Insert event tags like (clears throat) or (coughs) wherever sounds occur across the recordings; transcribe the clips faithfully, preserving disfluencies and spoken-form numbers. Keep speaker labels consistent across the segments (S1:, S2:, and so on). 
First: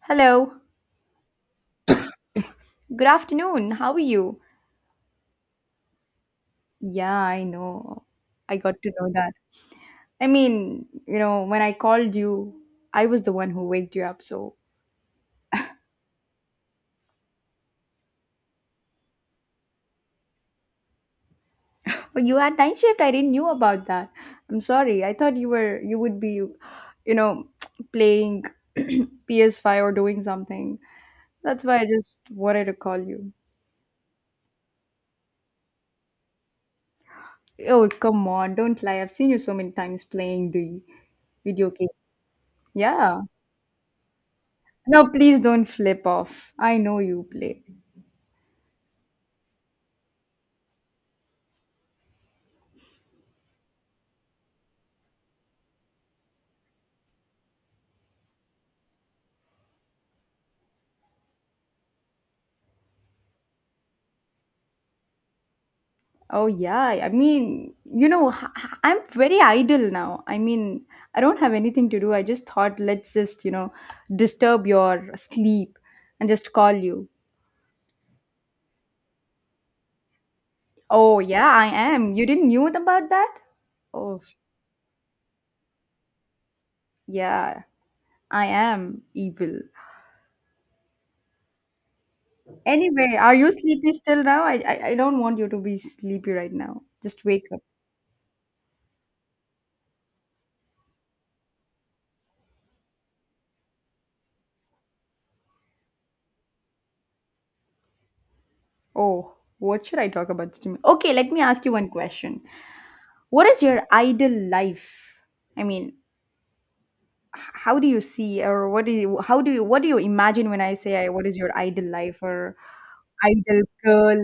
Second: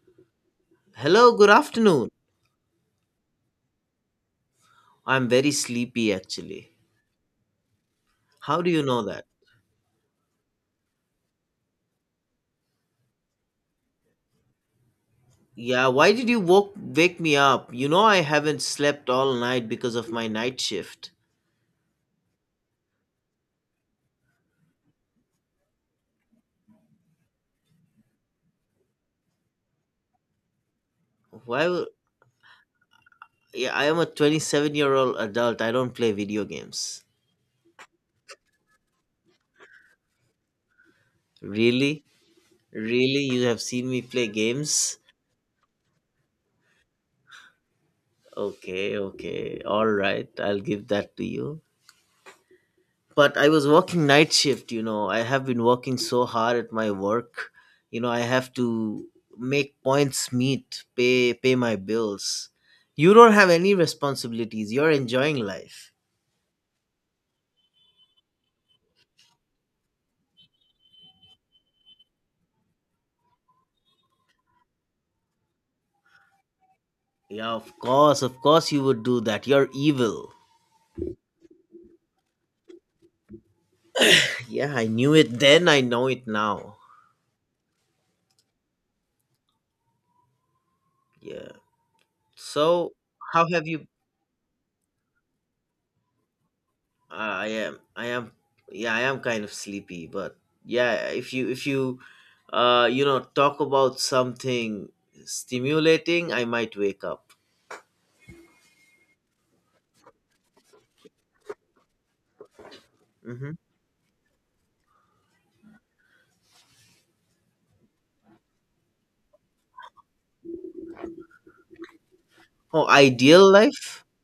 S1: Hello.
S2: Hello, good afternoon.
S1: Good afternoon. How are you?
S2: I'm very sleepy actually.
S1: Yeah, I know. I
S2: How do
S1: got
S2: you
S1: to
S2: know
S1: know
S2: that?
S1: that. I mean, you know, when I called you, I was the one who waked you up. So,
S2: Yeah, why did you woke, wake me up? You know I haven't slept all night because of my night shift.
S1: (laughs) but you had night shift. I didn't knew about that. I'm sorry. I thought you were you would be, you know, (tsk) playing (clears throat) P S five or doing something.
S2: Why?
S1: That's why I
S2: w-
S1: just wanted to call you.
S2: Yeah, I am a twenty-seven-year-old adult. I don't play video games.
S1: Oh, come on. Don't lie. I've seen you so many times playing the video
S2: Really?
S1: games. Yeah.
S2: Really? You have seen me play games?
S1: No, please don't flip off. I know you play.
S2: Okay, okay. All right. I'll give that to you. But I was working night shift, you know. I have been working so hard at my work. You know, I have to make points meet, pay pay my bills. You don't have any responsibilities. You're enjoying life.
S1: Oh, yeah. I mean, you know, h- h- I'm very idle now. I mean, I don't have anything to do. I just thought, let's just, you know, disturb your sleep and just call you.
S2: Yeah, of course, of course you would do that. You're evil. (laughs)
S1: Oh, yeah, I am. You didn't knew about that? Oh,
S2: Yeah, I knew it then, I know it now.
S1: yeah, I am evil.
S2: Yeah. So,
S1: Anyway, are
S2: how
S1: you
S2: have you
S1: sleepy still now? I, I, I don't want you to be sleepy right now.
S2: Uh,
S1: Just wake
S2: I
S1: up.
S2: am. I am. Yeah, I am kind of sleepy, but yeah, if you if you uh you know talk about something stimulating, I might wake up.
S1: Oh, what should I talk about? Stim- Okay, let me ask you one question. What
S2: Mm-hmm.
S1: is your ideal life? I mean, h- how do you see or what do you how do you what do you imagine when I say I, what is your ideal life or
S2: Oh, ideal
S1: ideal
S2: life?
S1: girl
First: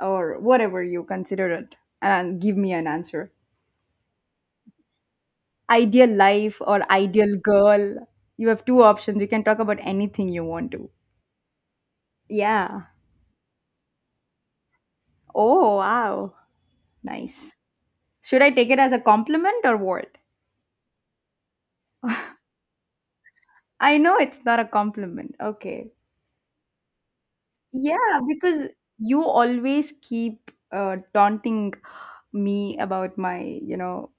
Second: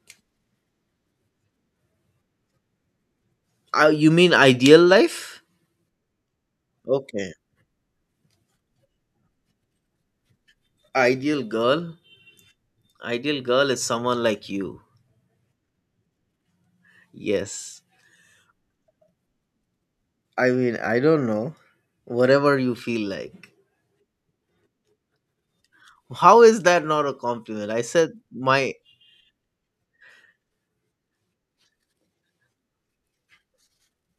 S1: or whatever you consider it, and give me an answer.
S2: Uh, you mean ideal life?
S1: Ideal life or
S2: Okay.
S1: ideal girl. You have two options. You can talk about anything you want to.
S2: Ideal girl.
S1: Yeah.
S2: Ideal girl is someone like you.
S1: Oh, wow. Nice.
S2: Yes.
S1: Should I take it as a compliment or what?
S2: I mean, I don't know. Whatever you feel like.
S1: I know it's not a compliment. Okay.
S2: How is that not a compliment? I said
S1: Yeah, because
S2: my
S1: you always keep uh, taunting me about my, you know,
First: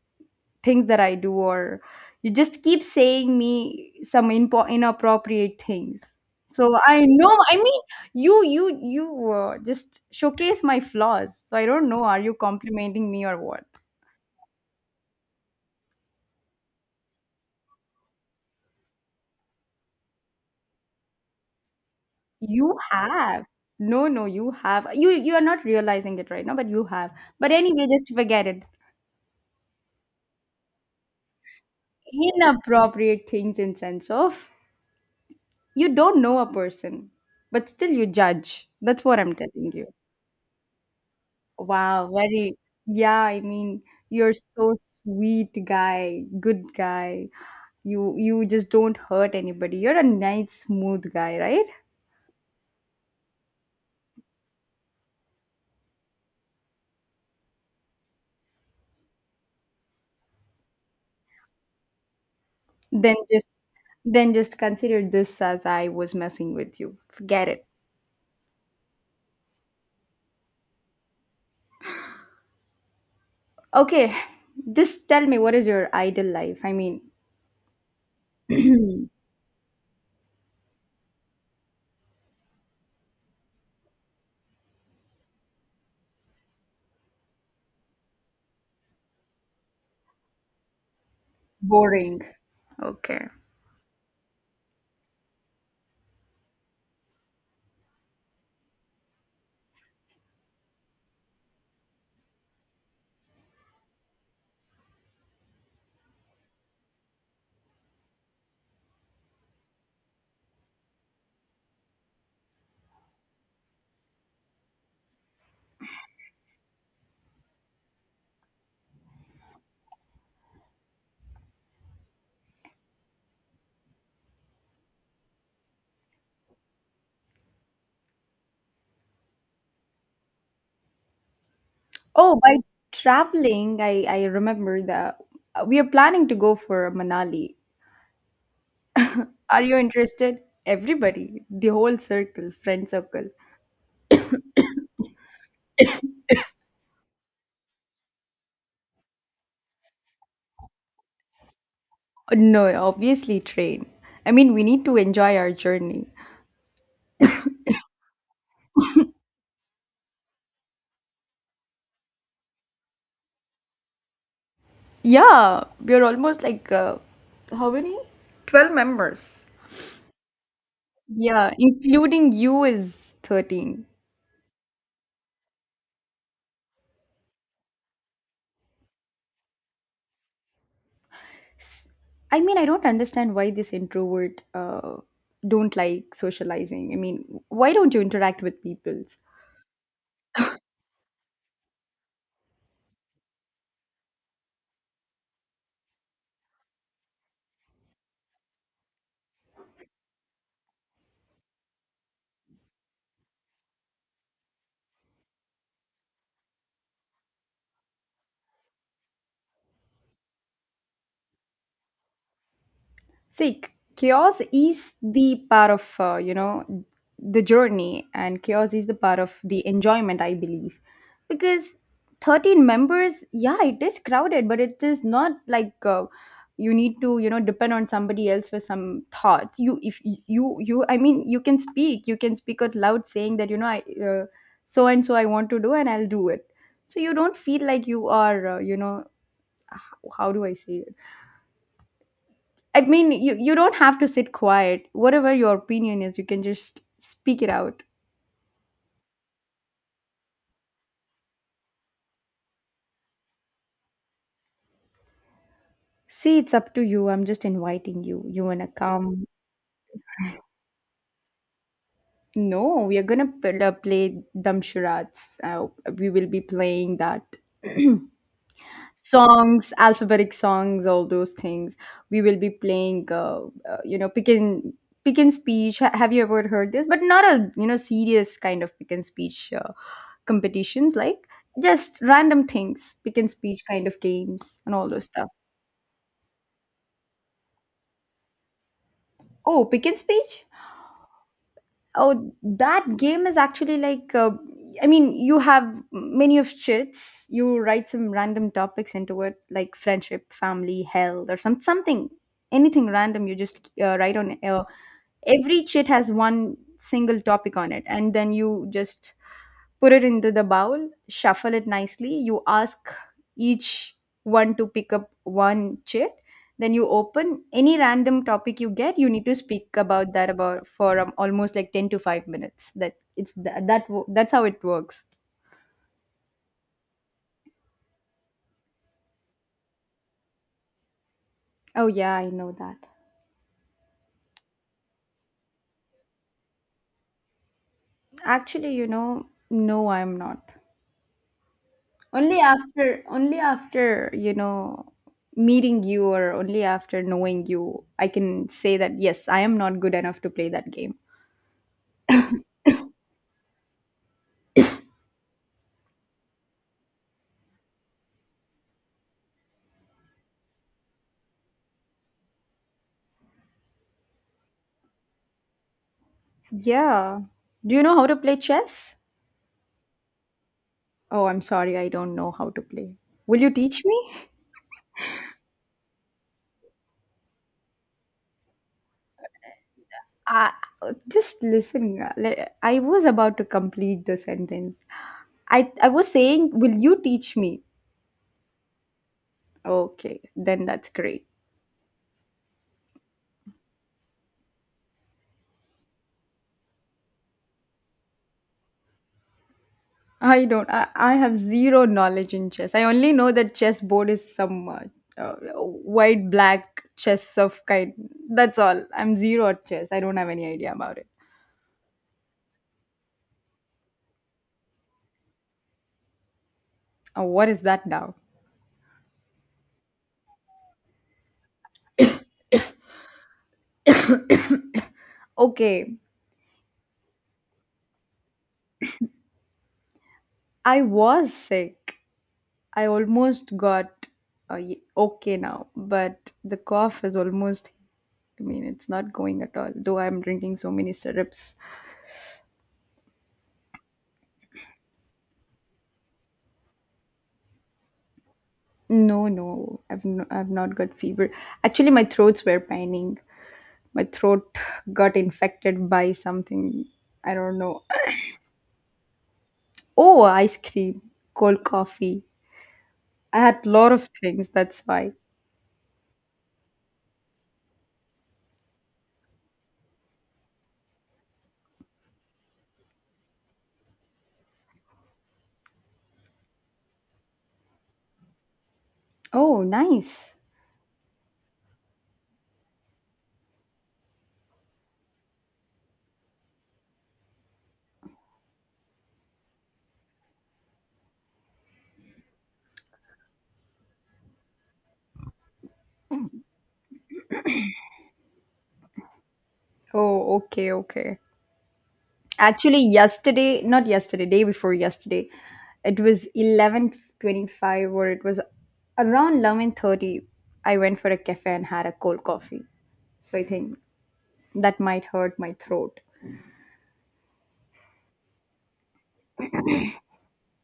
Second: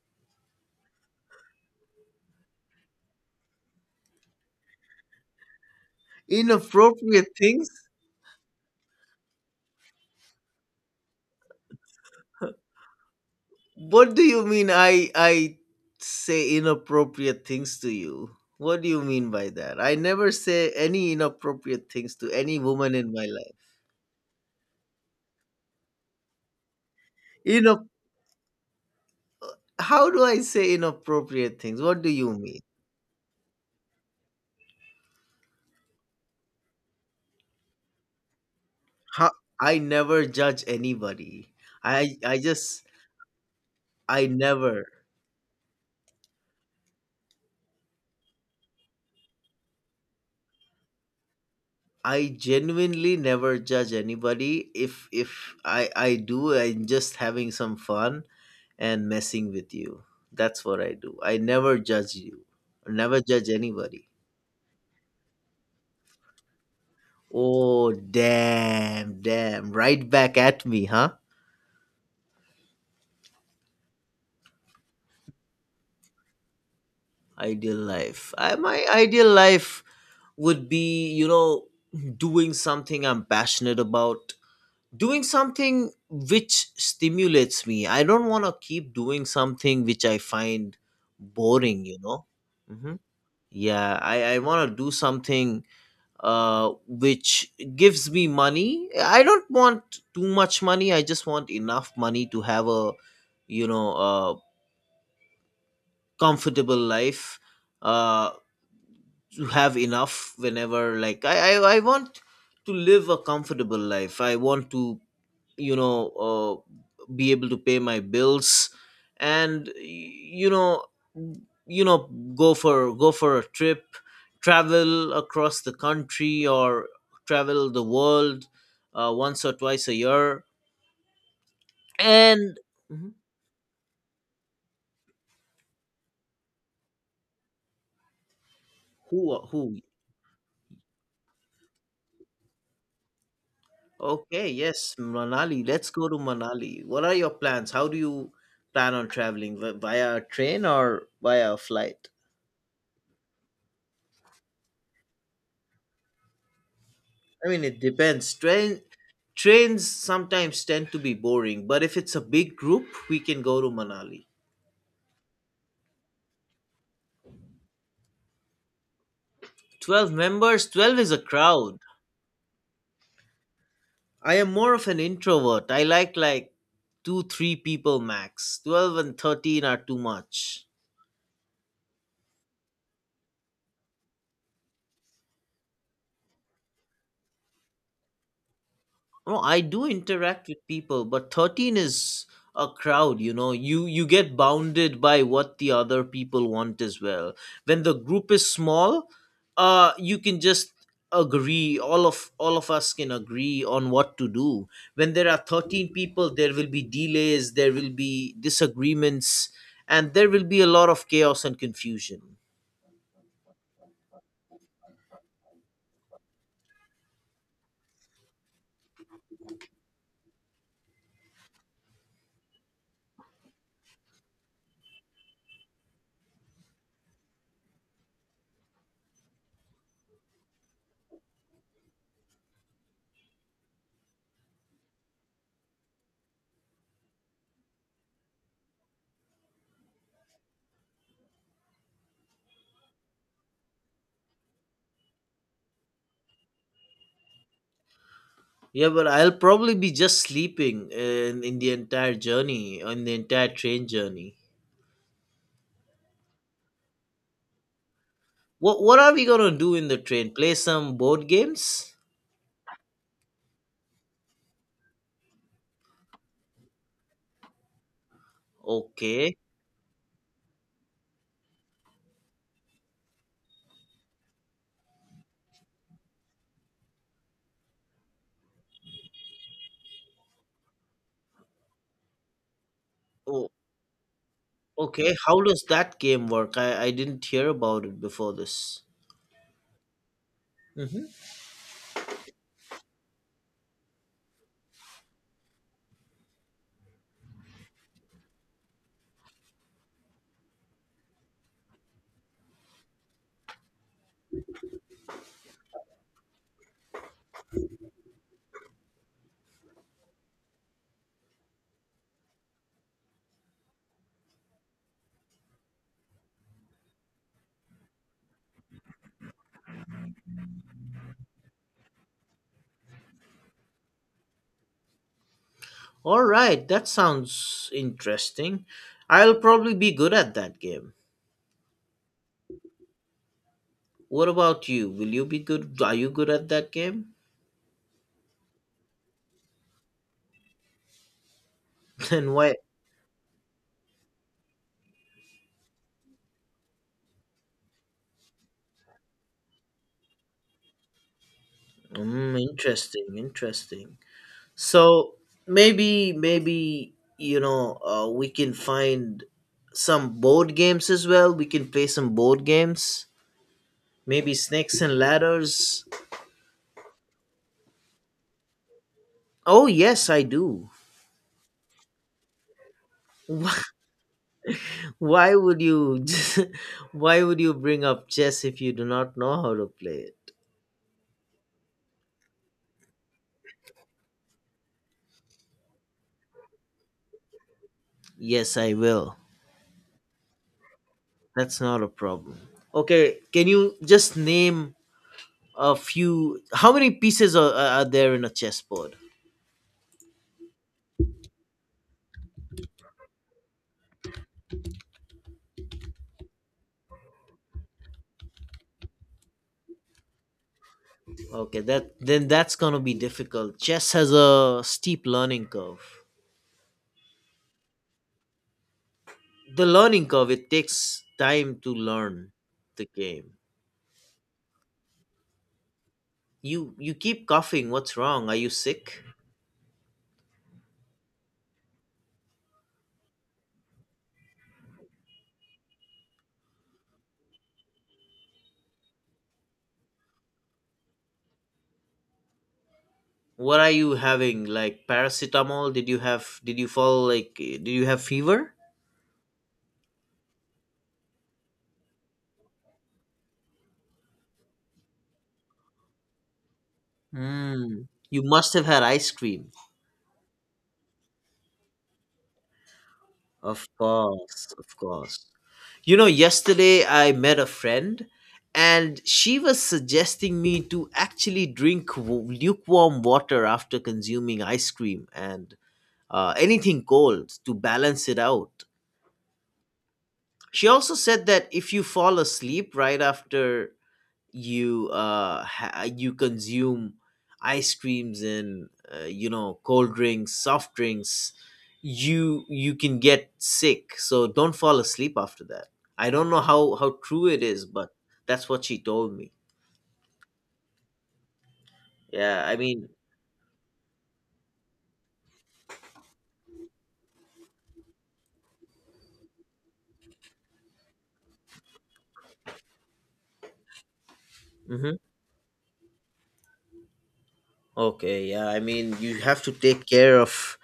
S1: things that I do, or you just keep saying me some impo- inappropriate things. So I
S2: inappropriate
S1: know. I
S2: things.
S1: mean, you, you, you uh, just showcase my flaws. So I don't know. Are you complimenting me or what?
S2: What do you mean I I say inappropriate things to you? What do you mean by that? I never say any inappropriate things to any
S1: You
S2: woman in my
S1: have.
S2: life.
S1: No, no, you have. You, you are not realizing it right now, but you have. But
S2: You
S1: anyway,
S2: know,
S1: just forget it.
S2: how do I say inappropriate things? What do you mean?
S1: Inappropriate things in sense of. You don't know a person, but still you judge. That's what
S2: How,
S1: I'm telling
S2: I
S1: you.
S2: never judge anybody.
S1: Wow,
S2: I I
S1: very,
S2: just
S1: yeah, I mean,
S2: I
S1: you're so
S2: never
S1: sweet guy, good guy. You you just don't hurt anybody. You're a nice, smooth guy, right?
S2: I genuinely never judge anybody. If if I I do, I'm just having some fun and messing with you. That's what I do. I never judge you. I
S1: Then
S2: never
S1: just
S2: judge anybody.
S1: then just consider this as I was messing with you. Forget it.
S2: Oh damn, damn. Right back at me, huh?
S1: Okay, just tell me what is your ideal life? I mean,
S2: Ideal life. I my ideal life would be, you know, doing something I'm passionate about. Doing something which stimulates me. I don't want to keep doing something which I find boring, you
S1: boring.
S2: know? Hmm.
S1: Okay.
S2: Yeah, I, I want to do something uh, which gives me money. I don't want too much money. I just want enough money to have a, you know, a comfortable life. Uh, to have enough whenever, like I, I, I want to live a comfortable life. I want to you know uh, be able to pay my bills and you know you know go for go for a trip, travel across the country, or travel the world uh, once or twice a year
S1: Oh,
S2: and
S1: by
S2: Mhm.
S1: traveling, I, I remember that we are planning to go for Manali.
S2: who
S1: Are you
S2: who
S1: interested? Everybody, the whole circle, friend circle.
S2: Okay, yes, Manali, let's go to Manali. What are your plans? How do you plan on traveling, Vi- via a train or via a flight?
S1: Uh, No, obviously train. I mean, we need to enjoy our journey.
S2: I mean, it depends. Train trains sometimes tend to be boring, but if it's a big group, we can go to Manali.
S1: Yeah, we are almost like uh, how many? twelve members.
S2: twelve members, twelve is a
S1: Yeah,
S2: crowd.
S1: including you is thirteen.
S2: I am more of an introvert. I like like two, three people max. twelve and thirteen are too much.
S1: S- I mean, I don't understand why this introvert uh, don't like socializing. I mean, why don't you interact with people?
S2: No, I do interact with people, but thirteen is a crowd, you know. You you get bounded by what the other people want as well. When the group is small, uh you can just agree all of all of us can agree on what to do. When there are thirteen people, there will be delays, there will be disagreements, and there will be a lot of chaos and confusion.
S1: See, c- chaos is the part of uh, you know, the journey, and chaos is the part of the enjoyment, I believe, because thirteen members, yeah, it is crowded, but it is not like uh, you need to, you know, depend on somebody else for some thoughts. You, if y- you you, I mean, you can speak, you can speak out loud, saying that, you know, I uh, so and so I want to do, and I'll do it. So you don't feel like you are uh, you know, h- how do I say, I mean, you, you don't have to sit quiet. Whatever your opinion is, you can just speak it out.
S2: Yeah, but I'll probably be just sleeping in, in the entire journey, on the entire train journey.
S1: See, it's up to you. I'm just inviting you. You wanna
S2: What what are we
S1: come?
S2: gonna do in the train? Play some board games?
S1: No, we are gonna pl- uh, play Dumb Charades. Uh, we will be playing that. (clears throat)
S2: Okay.
S1: Songs, alphabetic songs, all those things we will be playing, uh, uh, you know, pick and pick and speech. Ha- have you ever heard this? But not a, you know, serious kind of pick and speech uh, competitions, like just random things, pick and
S2: Oh,
S1: speech kind of games and all those
S2: okay.
S1: stuff.
S2: How does that game work? I, I didn't hear about it before this.
S1: Oh, pick and speech.
S2: Mm-hmm.
S1: Oh, that game is actually like, uh, I mean, you have many of chits. You write some random topics into it, like friendship, family, health, or some something, anything random. You just uh, write on. Uh, every chit has one single topic on it, and then you just put it into the bowl, shuffle it nicely. You ask each one to pick up one chit. Then you open any random topic you get. You need to speak about that, about for um, almost like ten to five minutes. That it's that, that wo- that's how it works.
S2: All right, that sounds interesting. I'll probably be good at that game.
S1: Oh yeah, I know that.
S2: What about you? Will you be good? Are you good at that game?
S1: Actually, you know, no, I'm not.
S2: (laughs) Then
S1: Only
S2: why?
S1: after only after, you know, meeting you, or only after knowing you, I can say that yes, I am not good enough to play that game.
S2: Mm, interesting, interesting. So maybe maybe you know uh, we can find some board games as well. We can play some board games. Maybe snakes and ladders.
S1: Yeah. Do you know how to play chess?
S2: Oh yes, I do.
S1: Oh, I'm sorry, I don't know how to play. Will you teach me?
S2: (laughs) Why would you (laughs) why would you bring up chess if you do not know how to play it?
S1: I just listen. uh, le- I was about to complete the sentence. I I was saying, will you teach me?
S2: Yes, I will.
S1: Okay, then that's great.
S2: That's not a problem. Okay, can you just name a few? How many pieces are, are are there in a chessboard?
S1: I don't. I, I have zero knowledge in chess. I only know that chess board is some uh, uh, white black chess of kind. That's all. I'm zero at chess. I don't have any idea about it.
S2: Okay, that then that's gonna be difficult. Chess has a steep learning curve.
S1: Oh, what is that now?
S2: The learning curve, it takes time to learn the game.
S1: Okay,
S2: You you keep coughing. What's wrong? Are you sick?
S1: I was sick. I almost got uh, y- okay now, but the cough is almost. I mean, it's not going at all. Though I'm drinking so many syrups.
S2: What are you having? Like paracetamol? Did you have? Did you fall? Like eh, did you have fever?
S1: No, no, I've no, I've not got fever. Actually, my throats were paining. My throat got infected by something. I don't know.
S2: Mm. You must have had ice cream.
S1: Oh, ice cream, cold coffee. I had
S2: Of
S1: lot of things.
S2: course, of
S1: That's why.
S2: course. You know, yesterday I met a friend and she was suggesting me to actually drink w- lukewarm water after consuming ice cream and uh, anything cold to balance it out.
S1: Oh, nice.
S2: She also said that if you fall asleep right after you uh ha- you consume ice creams and uh, you know cold drinks, soft drinks, you you can get sick, so don't fall asleep after that. I don't know how how true it is, but that's what she told me.
S1: Oh, okay, okay.
S2: yeah i
S1: Actually,
S2: mean
S1: yesterday, not yesterday, day before yesterday, it was eleven twenty-five, or it was around eleven thirty. I went for a cafe and had a cold coffee. So I think that
S2: hmm.
S1: might hurt my throat.
S2: Okay, yeah, I mean, you have to take care of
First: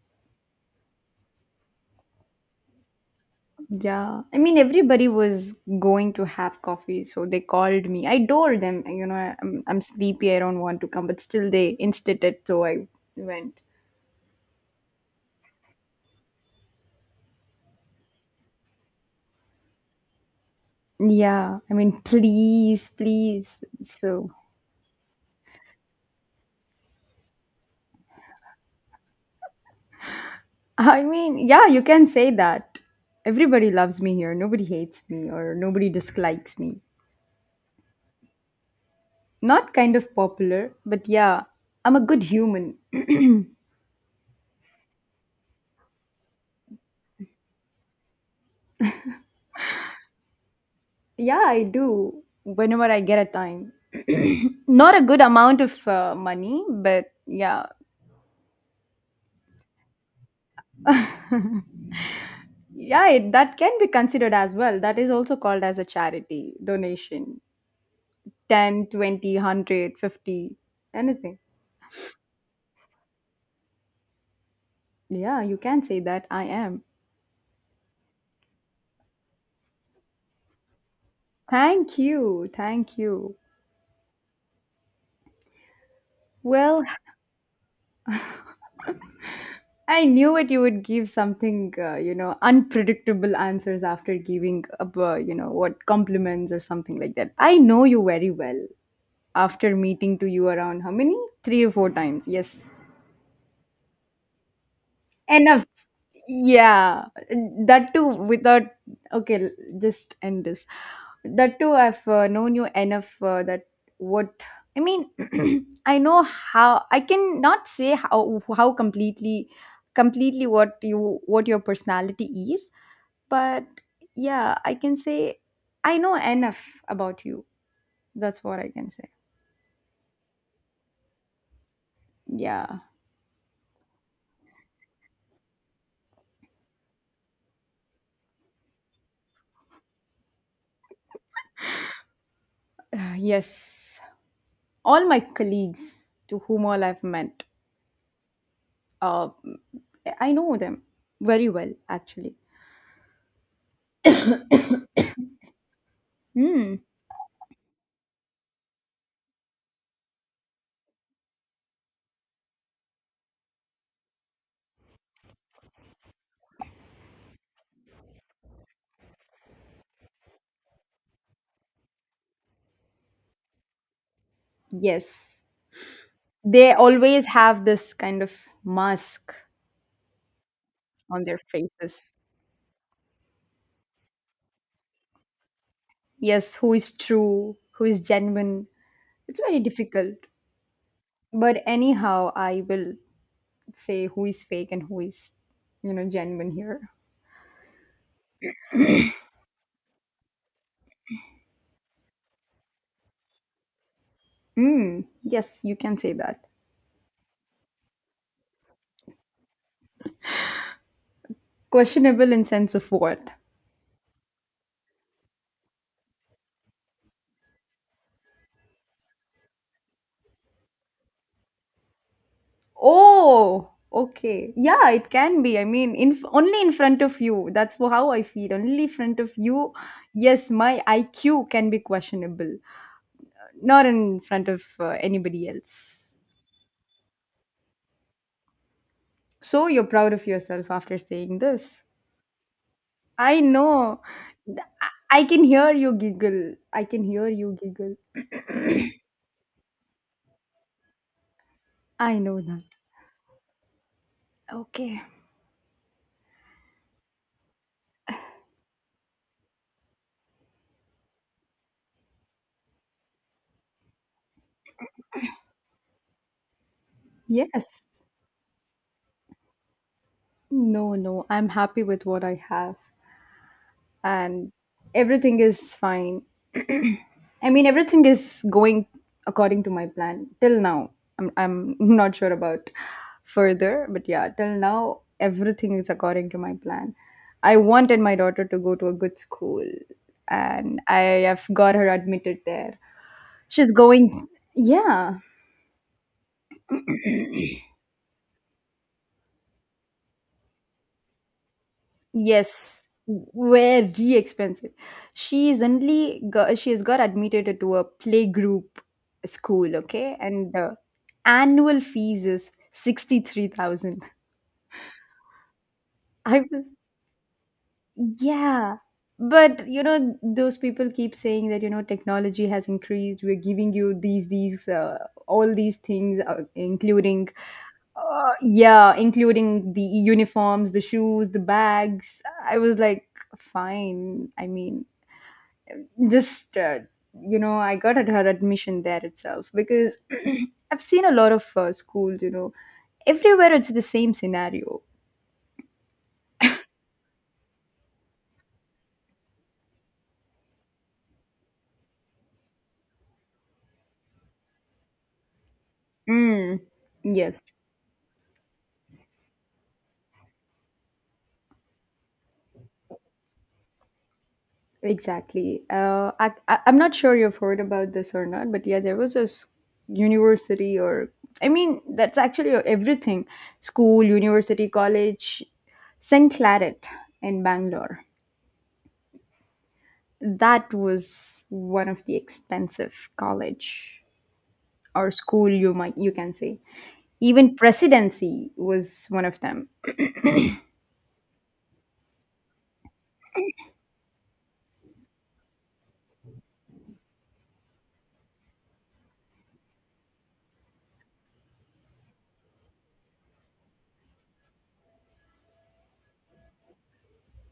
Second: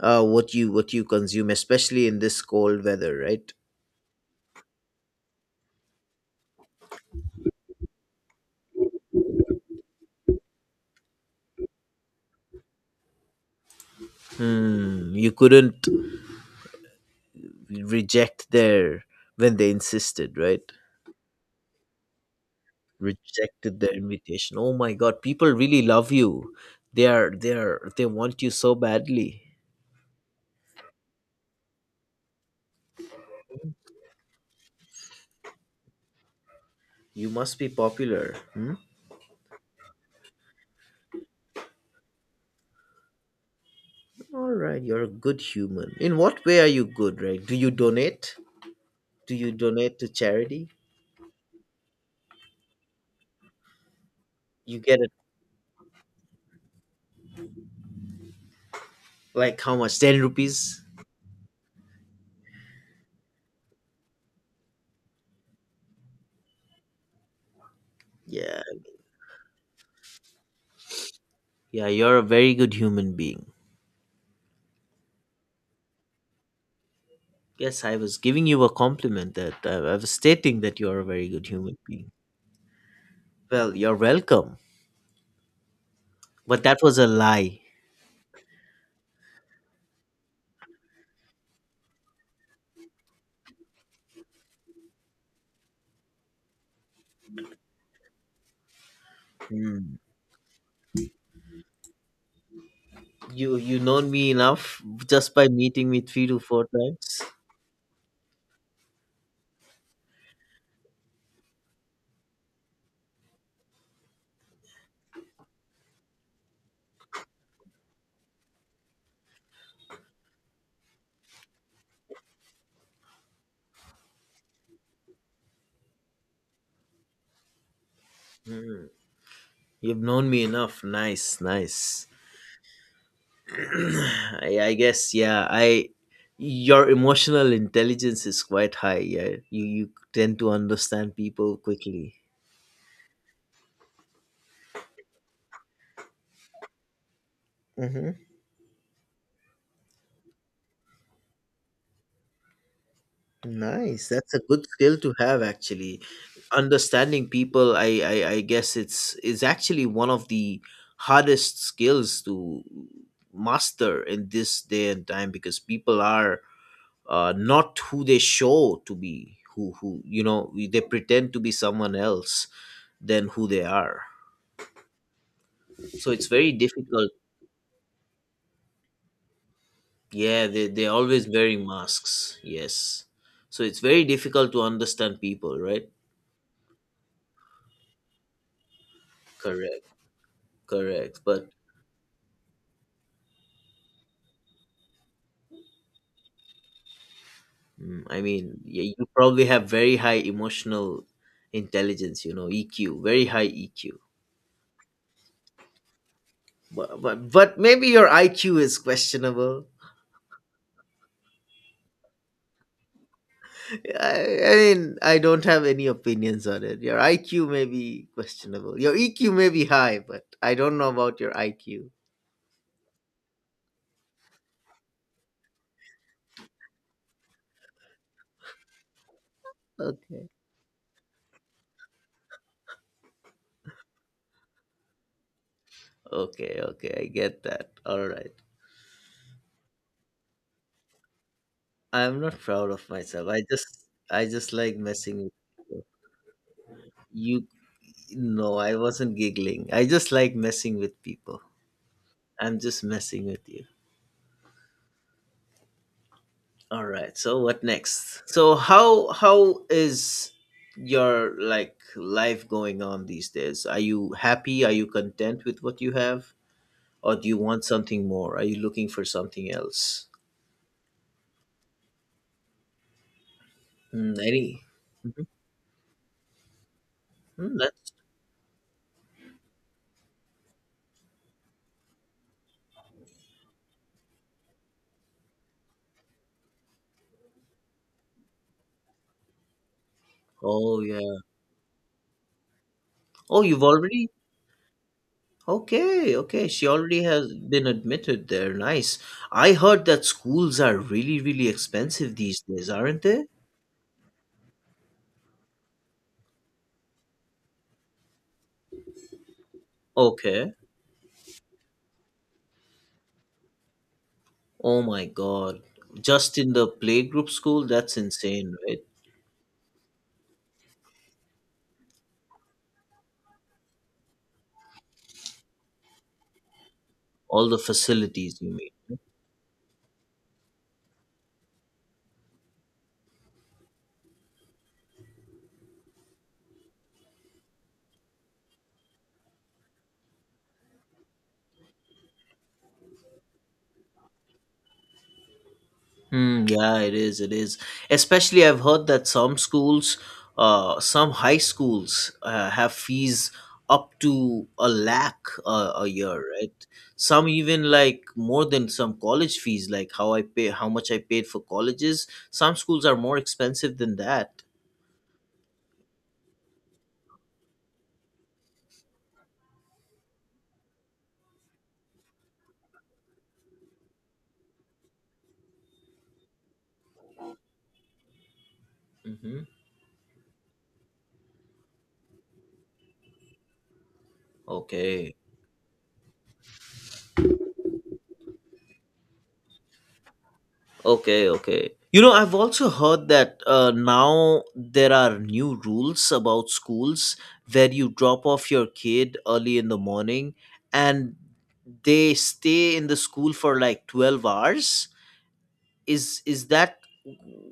S2: uh what you what you consume, especially in this cold weather, right?
S1: Yeah, I mean, everybody was going to have coffee, so they called me. I told them, you know, I'm, I'm sleepy, I don't want to come, but still they insisted, so I went.
S2: Hmm, you couldn't reject their, when they insisted, right?
S1: Yeah, I mean, please, please.
S2: Rejected their
S1: So
S2: invitation. Oh my god, people really love you. They are they are they want you so badly.
S1: I mean, yeah, you can say that. Everybody loves me here. Nobody hates me, or nobody dislikes me.
S2: You must be popular. Hmm?
S1: Not kind of popular, but yeah, I'm a good human. (clears throat)
S2: All right, you're a good human. In what way are you good, right? Do you donate? Do you donate to charity?
S1: Yeah, I do whenever I get a time. (clears throat)
S2: You
S1: Not
S2: get
S1: a
S2: it
S1: good amount of uh, money, but yeah.
S2: like how much? ten rupees?
S1: (laughs) Yeah, it, that can be considered as well. That is also called as a charity donation.
S2: Yeah.
S1: ten, twenty, one hundred, fifty, anything.
S2: Yeah, you're a very good human being.
S1: Yeah, you can say that I am.
S2: Yes, I was giving you a compliment that uh, I was stating that you're a very good human
S1: Thank
S2: being.
S1: you. Thank you.
S2: Well, you're welcome. But
S1: Well,
S2: that was a lie.
S1: I knew it, you would give something, uh, you know, unpredictable answers after giving up, uh, you know, what compliments or something like that. I know you very well after
S2: Hmm.
S1: meeting to you around how many? Three or four times. Yes.
S2: You you known me enough just by
S1: Enough,
S2: meeting me three to four
S1: yeah,
S2: times.
S1: that too without, okay, l- just end this. That too, I've uh, known you enough, uh, that what I mean (clears throat) I know how, I can not say how, how completely completely what you, what your personality is, but yeah, I can say I know enough about you. That's what I
S2: Hmm.
S1: can say.
S2: You've known me enough. Nice, nice.
S1: Yeah.
S2: (clears throat) I, I guess yeah. I Your emotional intelligence is quite high. Yeah, you you tend to understand people quickly.
S1: (sighs) Yes, all my colleagues to whom all I've met,
S2: Mm-hmm.
S1: Uh, I know them very well, actually.
S2: Nice. That's a good skill to have, actually.
S1: Hmm.
S2: Understanding people, I, I, I guess it's is actually one of the hardest skills to master in this day and time, because people are uh, not who they show to be, who who you know, we- they pretend to be someone else than who they are,
S1: Yes.
S2: so it's very
S1: They
S2: difficult.
S1: always have this kind of mask
S2: Yeah, they, they're
S1: on
S2: always
S1: their
S2: wearing
S1: faces.
S2: masks, yes, so it's very difficult to understand people, right?
S1: Yes, who is true, who is genuine. It's very
S2: Correct,
S1: difficult.
S2: correct, but
S1: But anyhow, I will say who is fake and who is, you know, genuine here.
S2: mm, I mean yeah, you probably have very high emotional intelligence, you know, E Q, very high E Q.
S1: Hmm. Yes, you can say that.
S2: but, but but maybe your IQ is questionable.
S1: Questionable in sense of what?
S2: I, I mean, I don't have any opinions on it. Your I Q may be questionable. Your E Q may be high, but I don't know about your I Q.
S1: Oh, okay. Yeah, it can be. I mean, in only in front of you. That's wh- how I feel. Only in front of you.
S2: Okay.
S1: Yes, my I Q can be questionable, not in front of uh, anybody else.
S2: Okay, okay. I get that. All right.
S1: So you're proud of yourself after saying this.
S2: I'm not proud of myself.
S1: I
S2: I just
S1: know.
S2: I just
S1: Th-
S2: like
S1: I I
S2: messing with
S1: can hear you giggle. I can hear
S2: you.
S1: you giggle.
S2: No, I wasn't giggling. I just like messing with people.
S1: I know
S2: I'm
S1: that.
S2: just messing with you.
S1: Okay.
S2: All right. So what next? So how how is your like life going on these days? Are you happy? Are you content with what you have, or do you want
S1: Yes.
S2: something more? Are you looking for something else?
S1: No, no. I'm happy with what I have,
S2: Mm,
S1: and
S2: any? Mhm.
S1: everything is fine. (clears throat) I
S2: Mm,
S1: mean,
S2: that's
S1: everything is going according to my plan till now. I'm, I'm (laughs) not sure about further, but yeah, till now, everything is according to my plan. I wanted my daughter to go to a good school, and
S2: oh yeah.
S1: I have got her admitted there.
S2: Oh, you've
S1: She's
S2: already.
S1: going, yeah.
S2: Okay, okay. She already has been admitted there. Nice. I heard that schools are really, really expensive these days,
S1: Yes,
S2: aren't they?
S1: very expensive. She's only got, she has got admitted to a playgroup school, okay? And
S2: Okay.
S1: the annual fees is sixty-three thousand.
S2: Oh my God.
S1: (laughs)
S2: Just
S1: I
S2: in the
S1: was,
S2: playgroup school, that's insane,
S1: yeah.
S2: right?
S1: But, you know, those people keep saying that, you know, technology has increased. We're giving you these, these, uh, all these things, uh, including,
S2: All the
S1: uh,
S2: facilities you mean.
S1: yeah, including the uniforms, the shoes, the bags. I was like, fine. I mean, just uh, you know, I got at her admission there itself because (clears throat) I've seen a lot of uh, schools, you know, everywhere it's the same scenario.
S2: Hmm, yeah, it is, it is. Especially I've heard that some schools, uh, some high schools uh, have fees up to a lakh uh, a year,
S1: Mm.
S2: right? Some
S1: Yes,
S2: even like more than some college fees, like how I pay, how much I paid for colleges. Some schools are more expensive than that.
S1: exactly. uh, I, I, I'm not sure you've heard about this or not, but yeah, there was a s- university, or I mean that's actually everything, school, university, college. St Claret in Bangalore,
S2: Hmm.
S1: that was one of the expensive college or
S2: Okay.
S1: school, you might, you can say. Even Presidency was one of them.
S2: Okay, okay. You know, I've also heard that uh, now there are new rules about schools where you drop off your kid early in the morning and they stay in the school for like twelve hours. Is is that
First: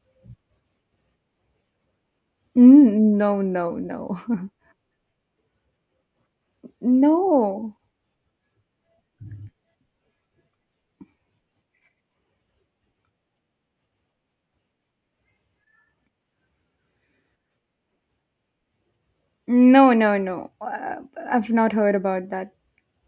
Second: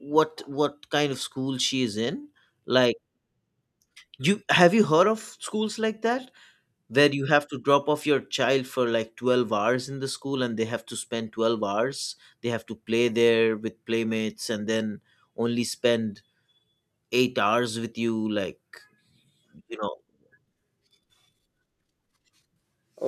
S2: what what kind of school she is in? Like,
S1: N- no no no
S2: you have you heard of schools like that,
S1: (laughs)
S2: where
S1: no
S2: you have to drop off your child for like twelve hours in the school, and they have to spend twelve hours, they have to play there with playmates, and then only spend eight hours with you, like, you
S1: no
S2: know.
S1: no no uh, I've not heard about that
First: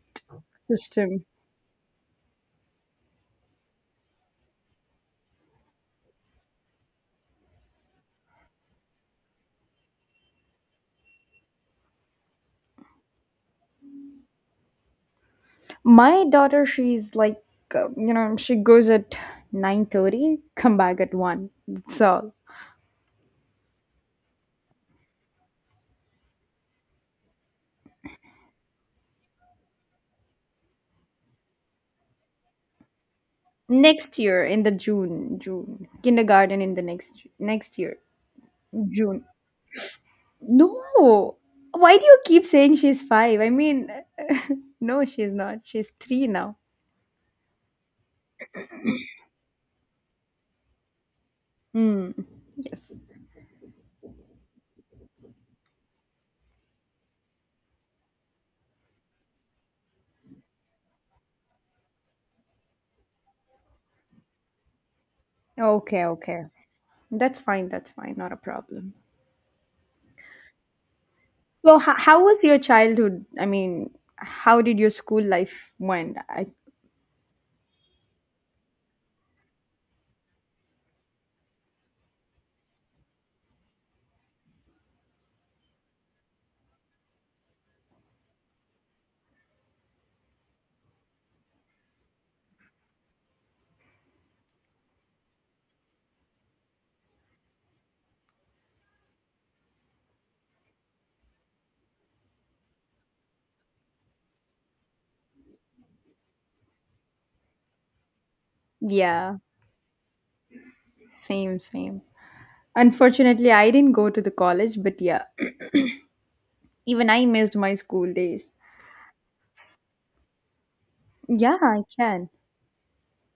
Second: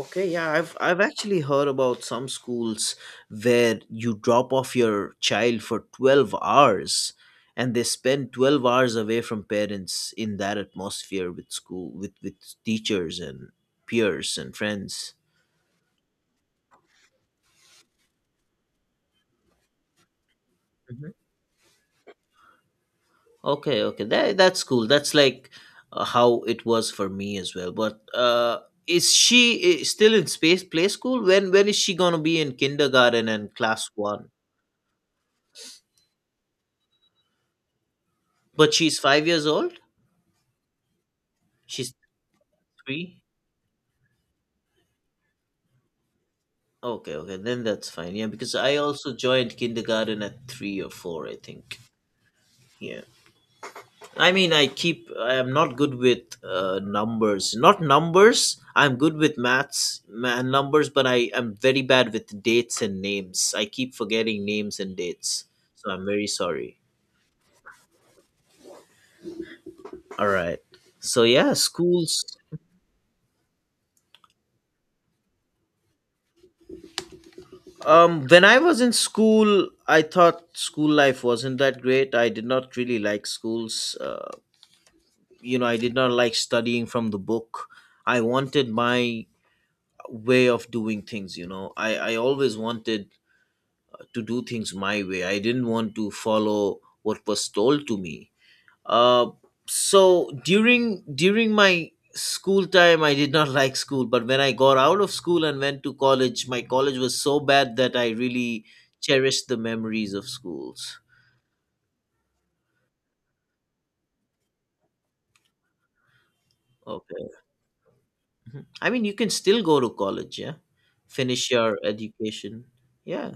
S2: Okay, yeah, i've I've
S1: system.
S2: actually heard about some schools where you drop off your child for twelve hours and they spend twelve hours away from parents in that atmosphere with school, with with teachers and peers and friends.
S1: My daughter, she's like, uh, you know, she goes at nine thirty, come back at one, that's all.
S2: Okay, okay, that that's cool. That's like uh, how it was for me as well. But uh, is she i- still in space play school? When when is she gonna be in kindergarten and class
S1: Next
S2: one?
S1: year in the june june kindergarten in the next next year,
S2: But she's
S1: June.
S2: five years old.
S1: No,
S2: She's
S1: why do you keep saying she's
S2: three.
S1: five? I mean, no, she's not, she's three now.
S2: Okay, okay, then that's fine. Yeah, because I also joined kindergarten at three or four, I think.
S1: Hmm. Yes.
S2: Yeah. I mean, I keep. I am not good with uh, numbers. Not numbers. I'm good with maths ma- and numbers, but I am very bad with dates and names. I keep forgetting names and dates, so
S1: Okay,
S2: I'm very
S1: okay.
S2: sorry.
S1: That's fine. That's fine. Not a problem.
S2: All right. So yeah,
S1: So, ho- how
S2: schools.
S1: was your childhood? I mean, how did your school life went? I,
S2: Um, when I was in school, I thought school life wasn't that great. I did not really like schools. Uh, you know, I did not like studying from the book. I wanted my way of doing things. You know, I I always wanted to do things my way. I didn't want to follow what was told to me. Uh, so during during my school time, I did not (laughs) like school. But when I got out of school and went to college, my college was so bad that I really
S1: yeah,
S2: cherished the memories of schools.
S1: same, same. Unfortunately, I didn't go to the college, but yeah, even I
S2: Okay,
S1: missed my school days.
S2: I mean you can still go to college, yeah, finish
S1: Yeah,
S2: your
S1: I can.
S2: education, yeah.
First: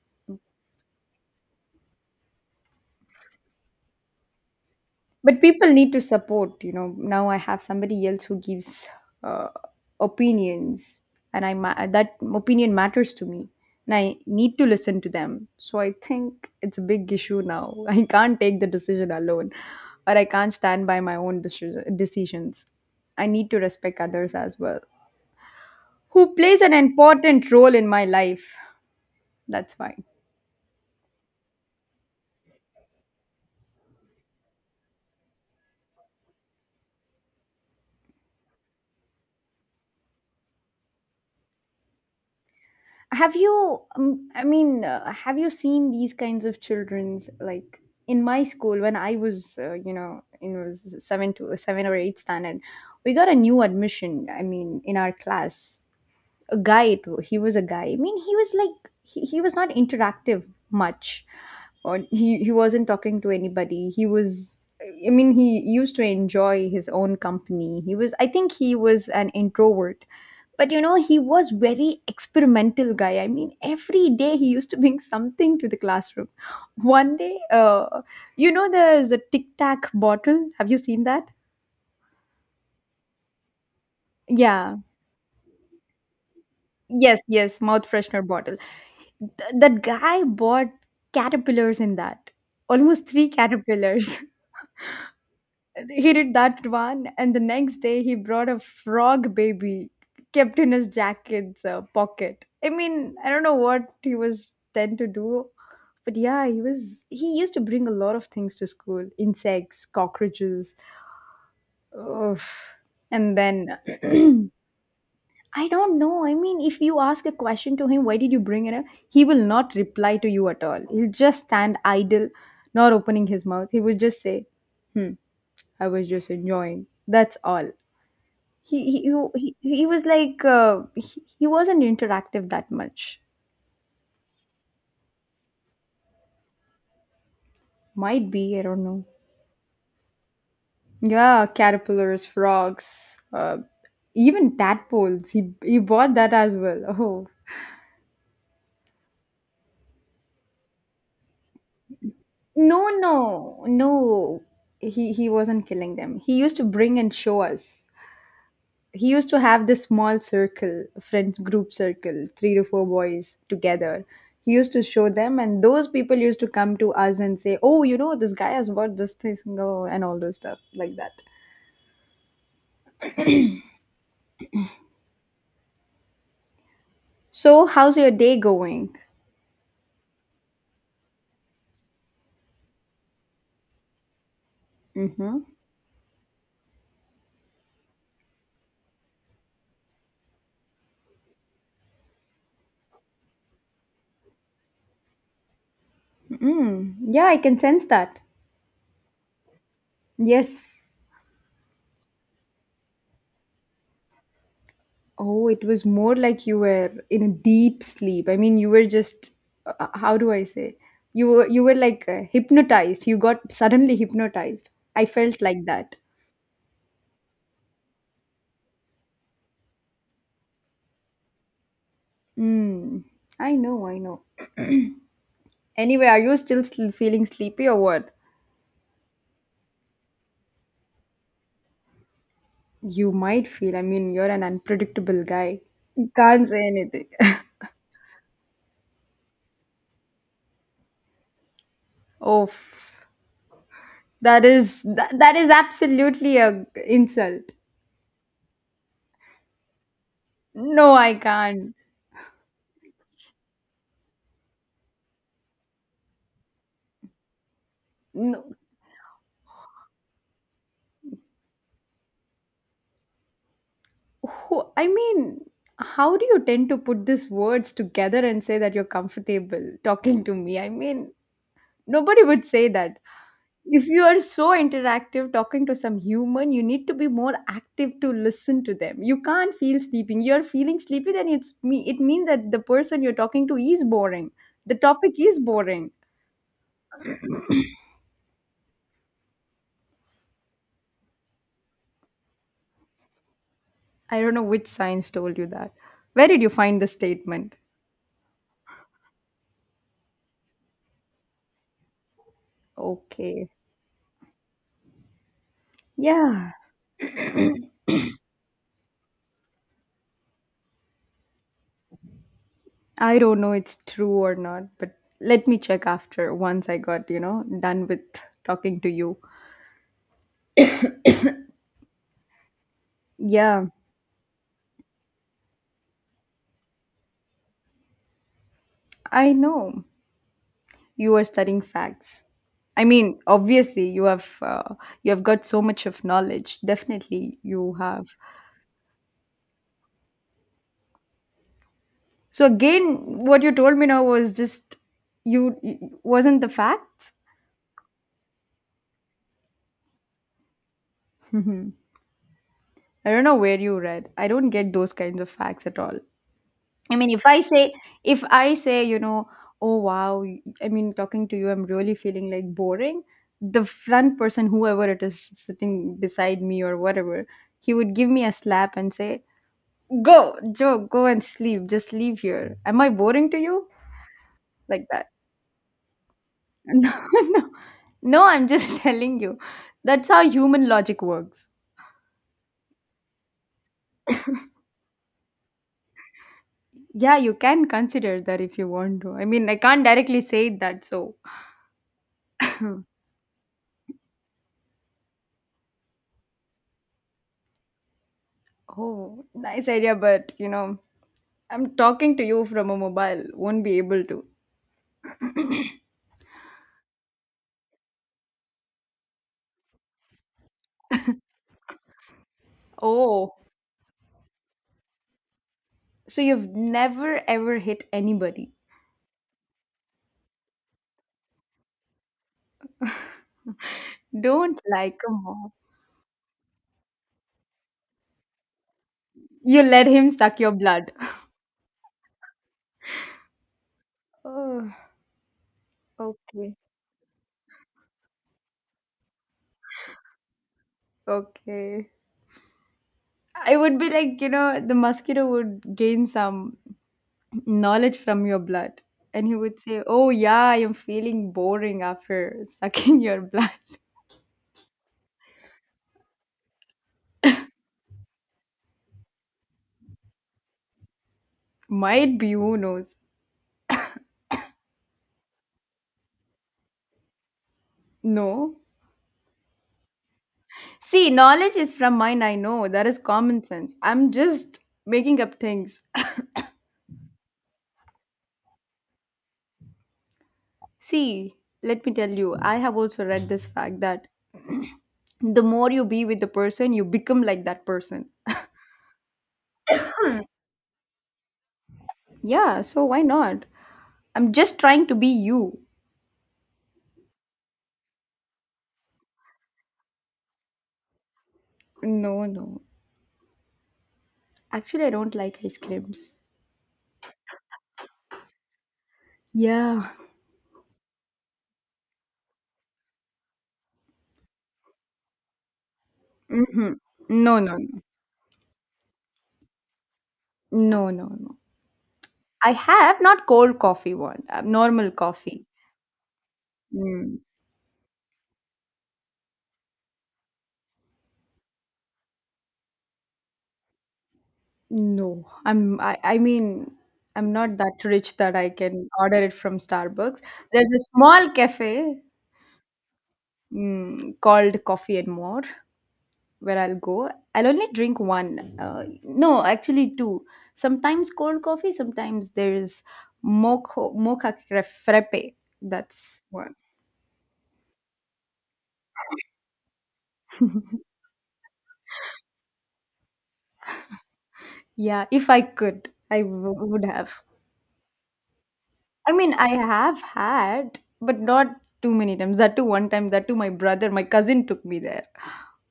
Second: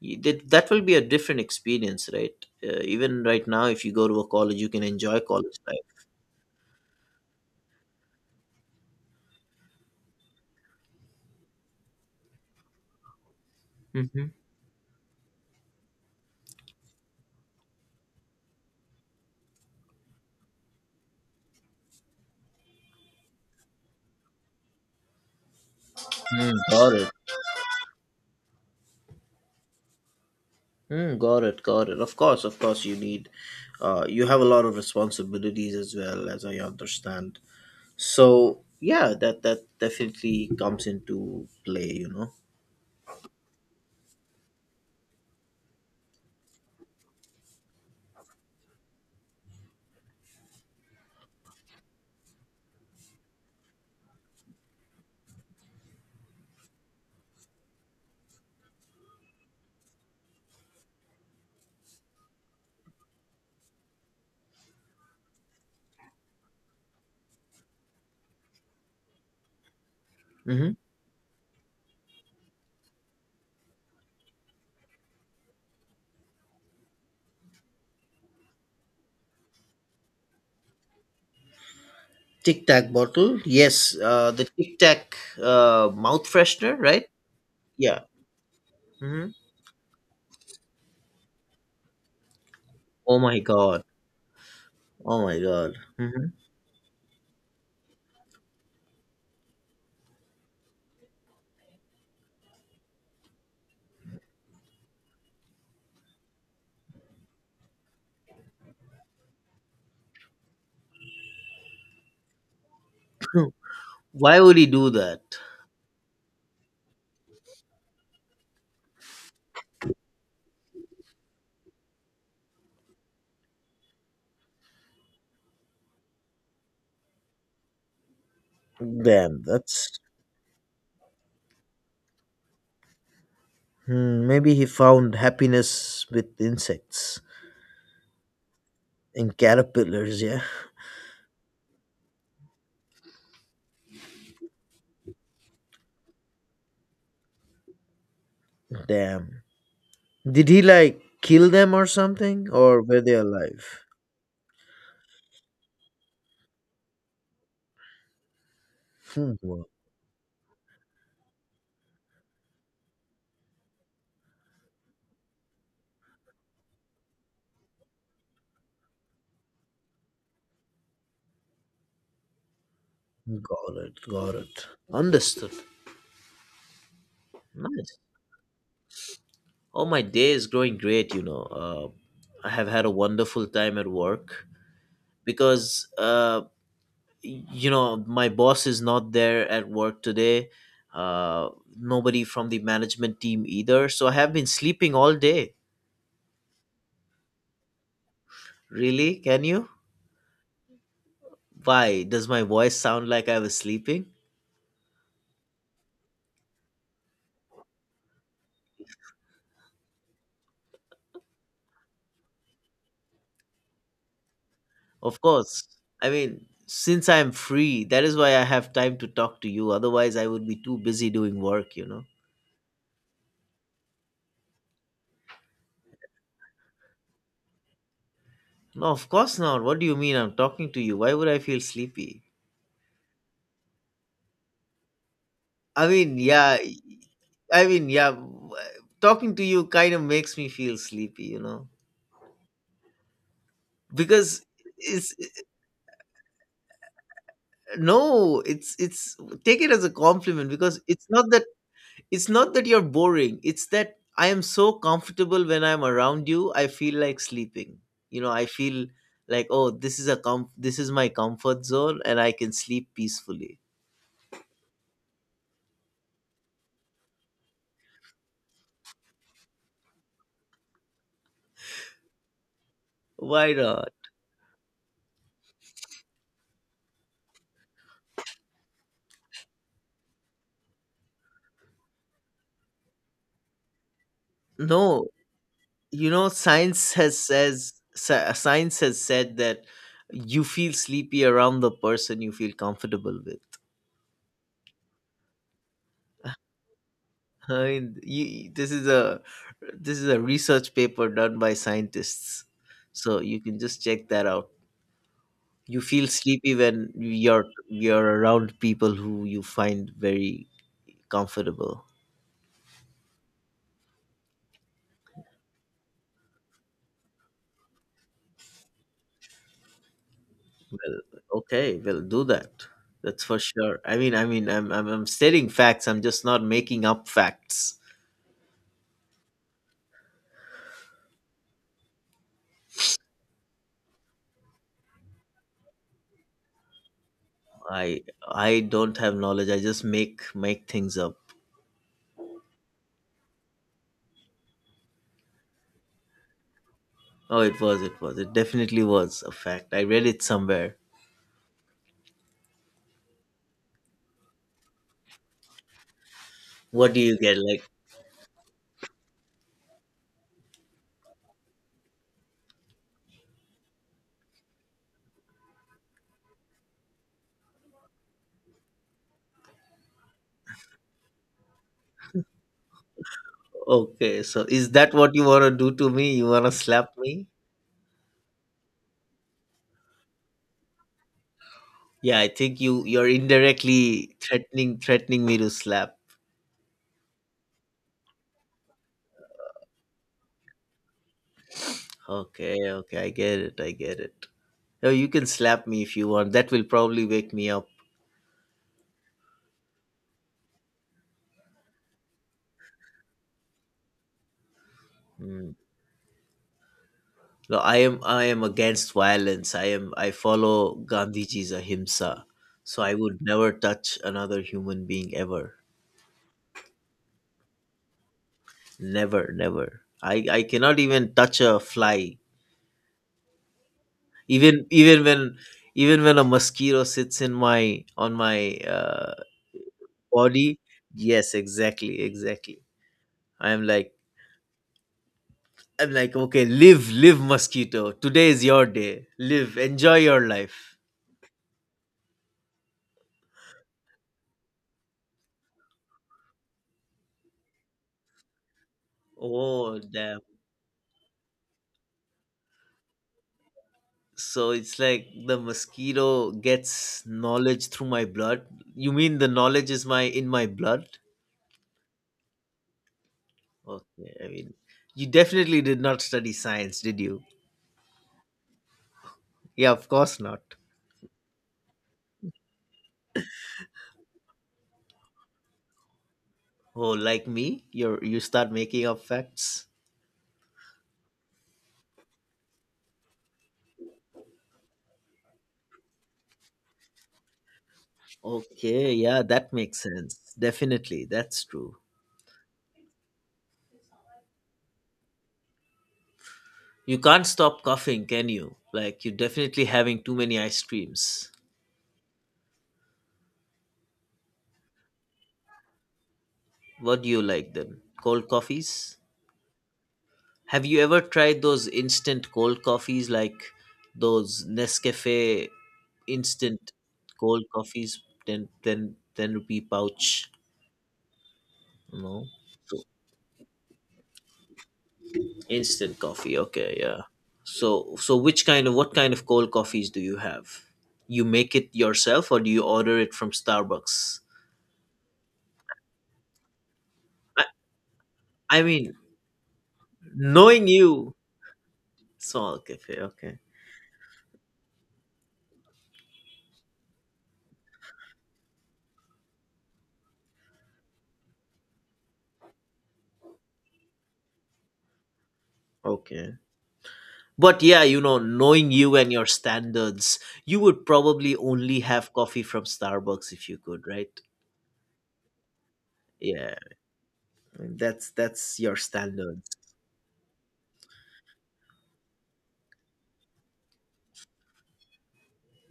S2: You, that, that will be a different experience, right? Uh, even right now, if you go to a college, you can enjoy
S1: But
S2: college
S1: people need to support, you know. Now I have somebody else who gives uh, opinions, and i ma- that opinion matters to me, and
S2: life.
S1: I
S2: Mhm.
S1: need to listen to them. So I think it's a big issue now. (laughs) I can't take the decision alone, or I can't stand by my own deci- decisions. I need to respect others as well, who
S2: Mm,
S1: plays an
S2: got it.
S1: important role in my life. That's why.
S2: Mm, got it. Got it. Of course, of course, you need, uh, you have a lot of responsibilities as well, as I understand. So yeah, that that definitely comes into play. You know,
S1: Have you, um, I mean, uh, have you seen these kinds of children's like, in my school when I was, uh, you know, in was seven to seven or eight standard, we got a new admission. I mean, in our class, a guy. It, he was a guy. I mean, he was like he, he was not interactive much, or he he wasn't talking to anybody. He was. I mean, he used to enjoy his own company. He was, I think, he was an introvert,
S2: mm-hmm.
S1: but you know, he was very experimental guy. I mean, every day he used to bring something to the classroom. One day, uh, you know, there's a Tic Tac bottle, have you seen that?
S2: Tic Tac bottle. Yes, uh, the
S1: Yeah,
S2: Tic Tac uh, mouth freshener, right?
S1: yes, yes, mouth
S2: Yeah.
S1: freshener bottle.
S2: Hmm.
S1: Th- that guy bought caterpillars in that, almost
S2: Oh
S1: three
S2: my god.
S1: caterpillars. (laughs)
S2: Oh my god.
S1: he
S2: Hmm.
S1: did that one, and the next day he brought a frog baby, kept in his jacket's uh, pocket. I mean, I don't know what he was tend to do, but yeah, he was he used to bring a lot of things to school, insects, cockroaches. Ugh. And then,
S2: (laughs) Why
S1: (clears throat)
S2: would he do that?
S1: I don't know. I mean, if you ask a question to him, why did you bring it up, he will not reply to you at all. He'll just stand idle, not opening his mouth. He will just say, hmm, I was just enjoying. That's all. he he
S2: Damn,
S1: he, he
S2: that's
S1: was like, uh, he, he wasn't interactive that much.
S2: hmm, maybe he found happiness with insects
S1: Might be, I don't know.
S2: and caterpillars. Yeah.
S1: Yeah, caterpillars, frogs, uh, even tadpoles, he he bought that as well. (laughs) oh,
S2: Damn. Did he like kill them or something?
S1: no,
S2: Or were they
S1: no,
S2: alive?
S1: no, he he wasn't killing them. He used to bring and show us. He used
S2: Hmm.
S1: to
S2: Wow.
S1: have this small circle, friends group circle, three to four boys together. He used to show them, and those people used to come to us and say, "Oh, you know, this guy has bought this thing, oh, and all those stuff like that."
S2: Got it. Got it. Understood.
S1: So, how's
S2: Nice.
S1: your day going?
S2: Oh, my day is going great, you know. Uh, I have had a wonderful time at work
S1: Mm-hmm.
S2: because, uh, you know, my boss is not there at work today. Uh, Nobody from the management team either. So I have been sleeping all day.
S1: Mm, yeah, I can sense that.
S2: Really? Can you?
S1: Yes.
S2: Why? Does my voice sound like I was sleeping?
S1: Oh, it was more like you were in a deep sleep. I mean, you were just, uh, how do I say? You were you were like, uh, hypnotized. You got suddenly hypnotized. I
S2: Of
S1: felt like
S2: course.
S1: that.
S2: I mean, since I'm free, that is why I have time to talk to you. Otherwise, I would be too busy doing work, you know.
S1: Mm, I know, I know. Anyway, are you still sl- feeling sleepy or what?
S2: No, of course not. What do you mean I'm talking to you? Why would I feel sleepy?
S1: You might feel. I mean, you're an unpredictable guy.
S2: I
S1: You
S2: mean,
S1: can't
S2: yeah,
S1: say anything. (laughs)
S2: I mean, yeah, w- Talking to you kind of makes me feel sleepy, you know.
S1: Oh, that
S2: Because
S1: is
S2: it's
S1: that, that is absolutely a g- insult.
S2: no, it's it's take it as a compliment because
S1: No,
S2: it's
S1: I
S2: not that
S1: can't.
S2: It's not that you're boring, it's that I am so comfortable when I'm around you, I feel like sleeping. You know, I
S1: No.
S2: feel like, oh, this is a com- this is my comfort zone and I can sleep peacefully.
S1: Who- I mean, how do you tend to put these words together and say that you're comfortable talking to me? I mean, nobody would say that.
S2: Why
S1: If
S2: not?
S1: you are so interactive talking to some human, you need to be more active to listen to them. You can't feel sleeping. You're feeling sleepy, then it's me. It means that the person you're talking to is boring. The
S2: No,
S1: topic is boring.
S2: you know, science has says sci- science has said that you feel sleepy around the person you feel comfortable with.
S1: I don't know which science told you that. Where did you find the
S2: (laughs)
S1: statement?
S2: I mean, you, this is a this is a research paper done by scientists, so you
S1: Okay.
S2: can just check that out. You feel
S1: Yeah.
S2: sleepy when you're you're around people who you find very comfortable.
S1: I don't know it's true or not, but let me check after once I got, you know, done with talking to you.
S2: Well, okay, we'll do that. That's for
S1: Yeah,
S2: sure. I mean, I mean, I'm I'm, I'm stating facts. I'm just not making up facts.
S1: I know. You are studying facts. I mean, obviously you have, uh, you have got so much of knowledge, definitely you
S2: I
S1: have.
S2: I don't have knowledge. I just make make things up.
S1: So again, what you told me now was just, you wasn't the facts.
S2: Oh, it was, it was, it definitely was a fact. I read it somewhere.
S1: (laughs) I don't know where you read. I don't get those kinds of facts at all.
S2: What
S1: I
S2: do
S1: mean,
S2: you
S1: if
S2: get?
S1: i
S2: Like,
S1: say if I say, you know, oh wow, y- I mean, talking to you I'm really feeling like boring, the front person, whoever it is sitting beside me or whatever, he would give me a slap and say, "Go, Joe, go and sleep. Just leave here. Am I boring to you?"
S2: okay, so is
S1: Like
S2: that
S1: that.
S2: what you want to do to me? You want to
S1: (laughs)
S2: slap
S1: No,
S2: me?
S1: no, no, I'm just (laughs) telling you. That's how human logic works.
S2: Yeah, I think you you're indirectly threatening threatening me to slap.
S1: Yeah, you can consider that if you want to. I mean, I can't directly say that, so.
S2: Okay, okay, I get it. I get it. No, you can slap me if you want. That will probably wake me up.
S1: Oh, nice idea, but you know, I'm talking to you from a mobile. Won't be able to.
S2: Mm. No, I am I am against violence. I am I follow Gandhiji's ahimsa. So I would
S1: Oh,
S2: never touch another human being ever.
S1: so you've never ever hit anybody.
S2: Never, never. I I cannot even touch a fly.
S1: Don't
S2: Even
S1: lie,
S2: even
S1: come
S2: when
S1: on.
S2: even when a mosquito sits in my on my uh,
S1: You let him suck your
S2: body,
S1: blood. (laughs)
S2: yes, exactly, exactly. i'm like
S1: Oh,
S2: i'm like okay,
S1: okay,
S2: live live mosquito, today is your day, live, enjoy your life.
S1: okay. I would be like, you know, the mosquito would gain some knowledge from your blood. And he would
S2: Oh
S1: say, "Oh,
S2: damn,
S1: yeah, I am feeling boring after (laughs) sucking your blood."
S2: so it's like the mosquito gets knowledge through my blood. You mean the knowledge is my in my blood.
S1: (laughs) Might be, who knows?
S2: Okay, I mean, you definitely did not study science, did you?
S1: No.
S2: Yeah, of course not.
S1: See, knowledge is from mine, I know. That is common sense. I'm just making up things. (laughs)
S2: Oh, like me, you're you start making up facts.
S1: See, let me tell you, I have also read this fact that the more you be with the person, you become like that person.
S2: Okay, yeah, that makes sense. Definitely, that's true.
S1: Yeah, so why not? I'm just trying to be you.
S2: You can't stop coughing, can you? Like, you're definitely having too many ice creams.
S1: No, no. Actually, I don't like ice creams.
S2: What do you like then? Cold coffees?
S1: Yeah.
S2: Have you ever tried those instant cold coffees, like those Nescafe
S1: Hmm.
S2: instant
S1: No,
S2: cold
S1: no, no,
S2: coffees, ten, ten, ten rupee pouch?
S1: no, no, no.
S2: No.
S1: I
S2: So,
S1: have not cold coffee one. Uh, normal coffee.
S2: instant coffee, okay, yeah.
S1: Mm.
S2: So, so which kind of what kind of cold coffees do you have? You make it yourself, or do you order it from Starbucks?
S1: No, I'm. I, I mean, I'm
S2: I,
S1: not that rich that I
S2: I
S1: can
S2: mean,
S1: order it from Starbucks.
S2: knowing
S1: There's a
S2: you,
S1: small cafe,
S2: Soul Cafe. Okay.
S1: mm, called Coffee and More, where I'll go. I'll only drink one. Uh, no, actually two. Sometimes cold coffee. Sometimes there's mocha mocha crepe- frappe. That's
S2: Okay.
S1: one.
S2: But yeah, you know, knowing you and your standards, you would probably only have coffee from Starbucks if you could, right?
S1: Yeah, if I could, I w-
S2: Yeah,
S1: would have.
S2: that's that's your
S1: I mean, I
S2: standards.
S1: have had, but not too many times. That too, one time, that too, my brother, my cousin took me there.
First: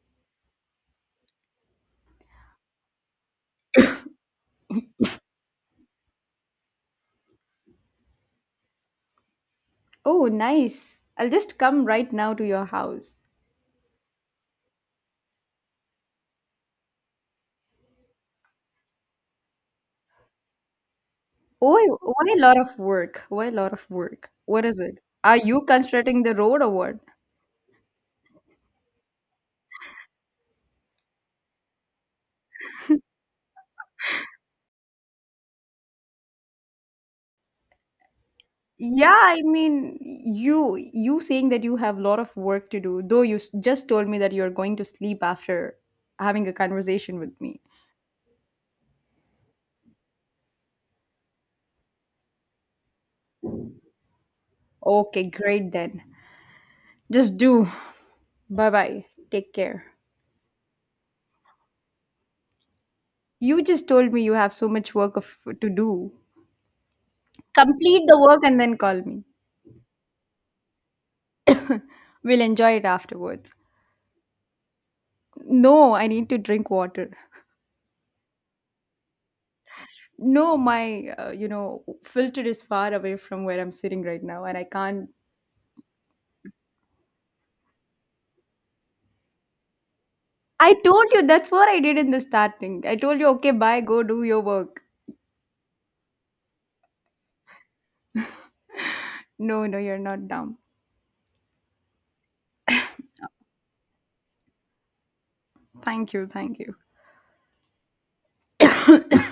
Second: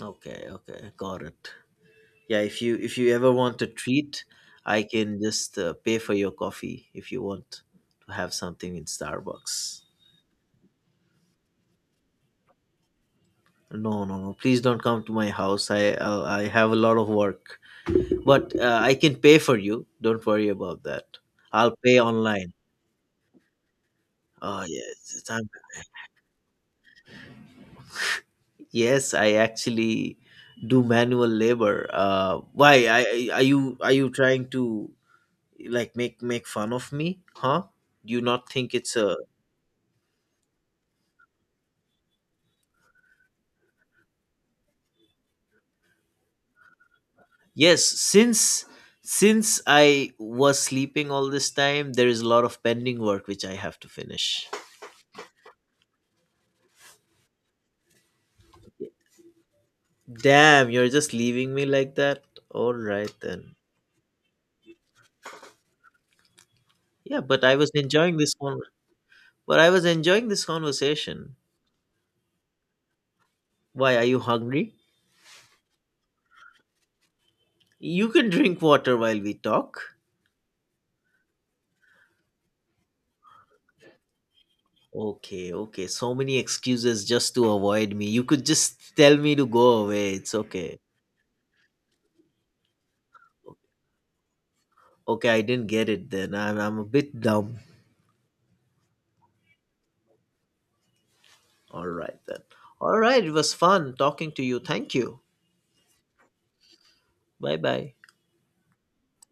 S2: Okay, okay, got it. Yeah, if you if you ever want a treat, I can just uh, pay for your coffee if you want to have something in Starbucks.
S1: Oh, nice. I'll just come right now to your house.
S2: No, no, no. Please don't come to my house. I I'll, I have a lot of work. But uh, I can pay for you. Don't worry about that. I'll
S1: Why,
S2: pay
S1: why a
S2: online.
S1: lot of work? Why a lot of work?
S2: Oh
S1: What is it?
S2: yes, it's-
S1: Are
S2: I'm-
S1: you constructing the road or what?
S2: yes. I actually do manual labor. Uh, why? I, I are you are you trying to like make make fun of me? Huh? Do you not think it's a
S1: Yeah, I mean, you you saying that you have a lot of work to do, though you s- just told me that you're going to sleep after having a conversation with me.
S2: yes? Since since I was sleeping all this time, there is a lot of pending work which I have to finish.
S1: Okay, great then. Just do. Bye bye. Take care.
S2: Damn, you're just leaving me like that. All right then.
S1: You just told me you have so much work of, to do.
S2: Yeah, but I was
S1: Complete the
S2: enjoying this
S1: work and
S2: one.
S1: then call me.
S2: But I was enjoying this conversation.
S1: We'll enjoy it afterwards.
S2: Why are you hungry?
S1: No, I need to drink water.
S2: You can drink water while we talk.
S1: No, my uh, you know, filter is far away from where I'm sitting right now, and I can't.
S2: Okay, okay. So many excuses just to avoid me. You could just tell me to go away. It's
S1: I
S2: okay.
S1: told you that's what I did in the starting. I told you, okay, bye, go do your work.
S2: Okay, I didn't get it then. I'm, I'm a bit dumb.
S1: No, no, you're not dumb.
S2: All right then. All right, it was fun talking to you. Thank you.
S1: Thank you, thank you.
S2: Bye bye.
S1: (coughs)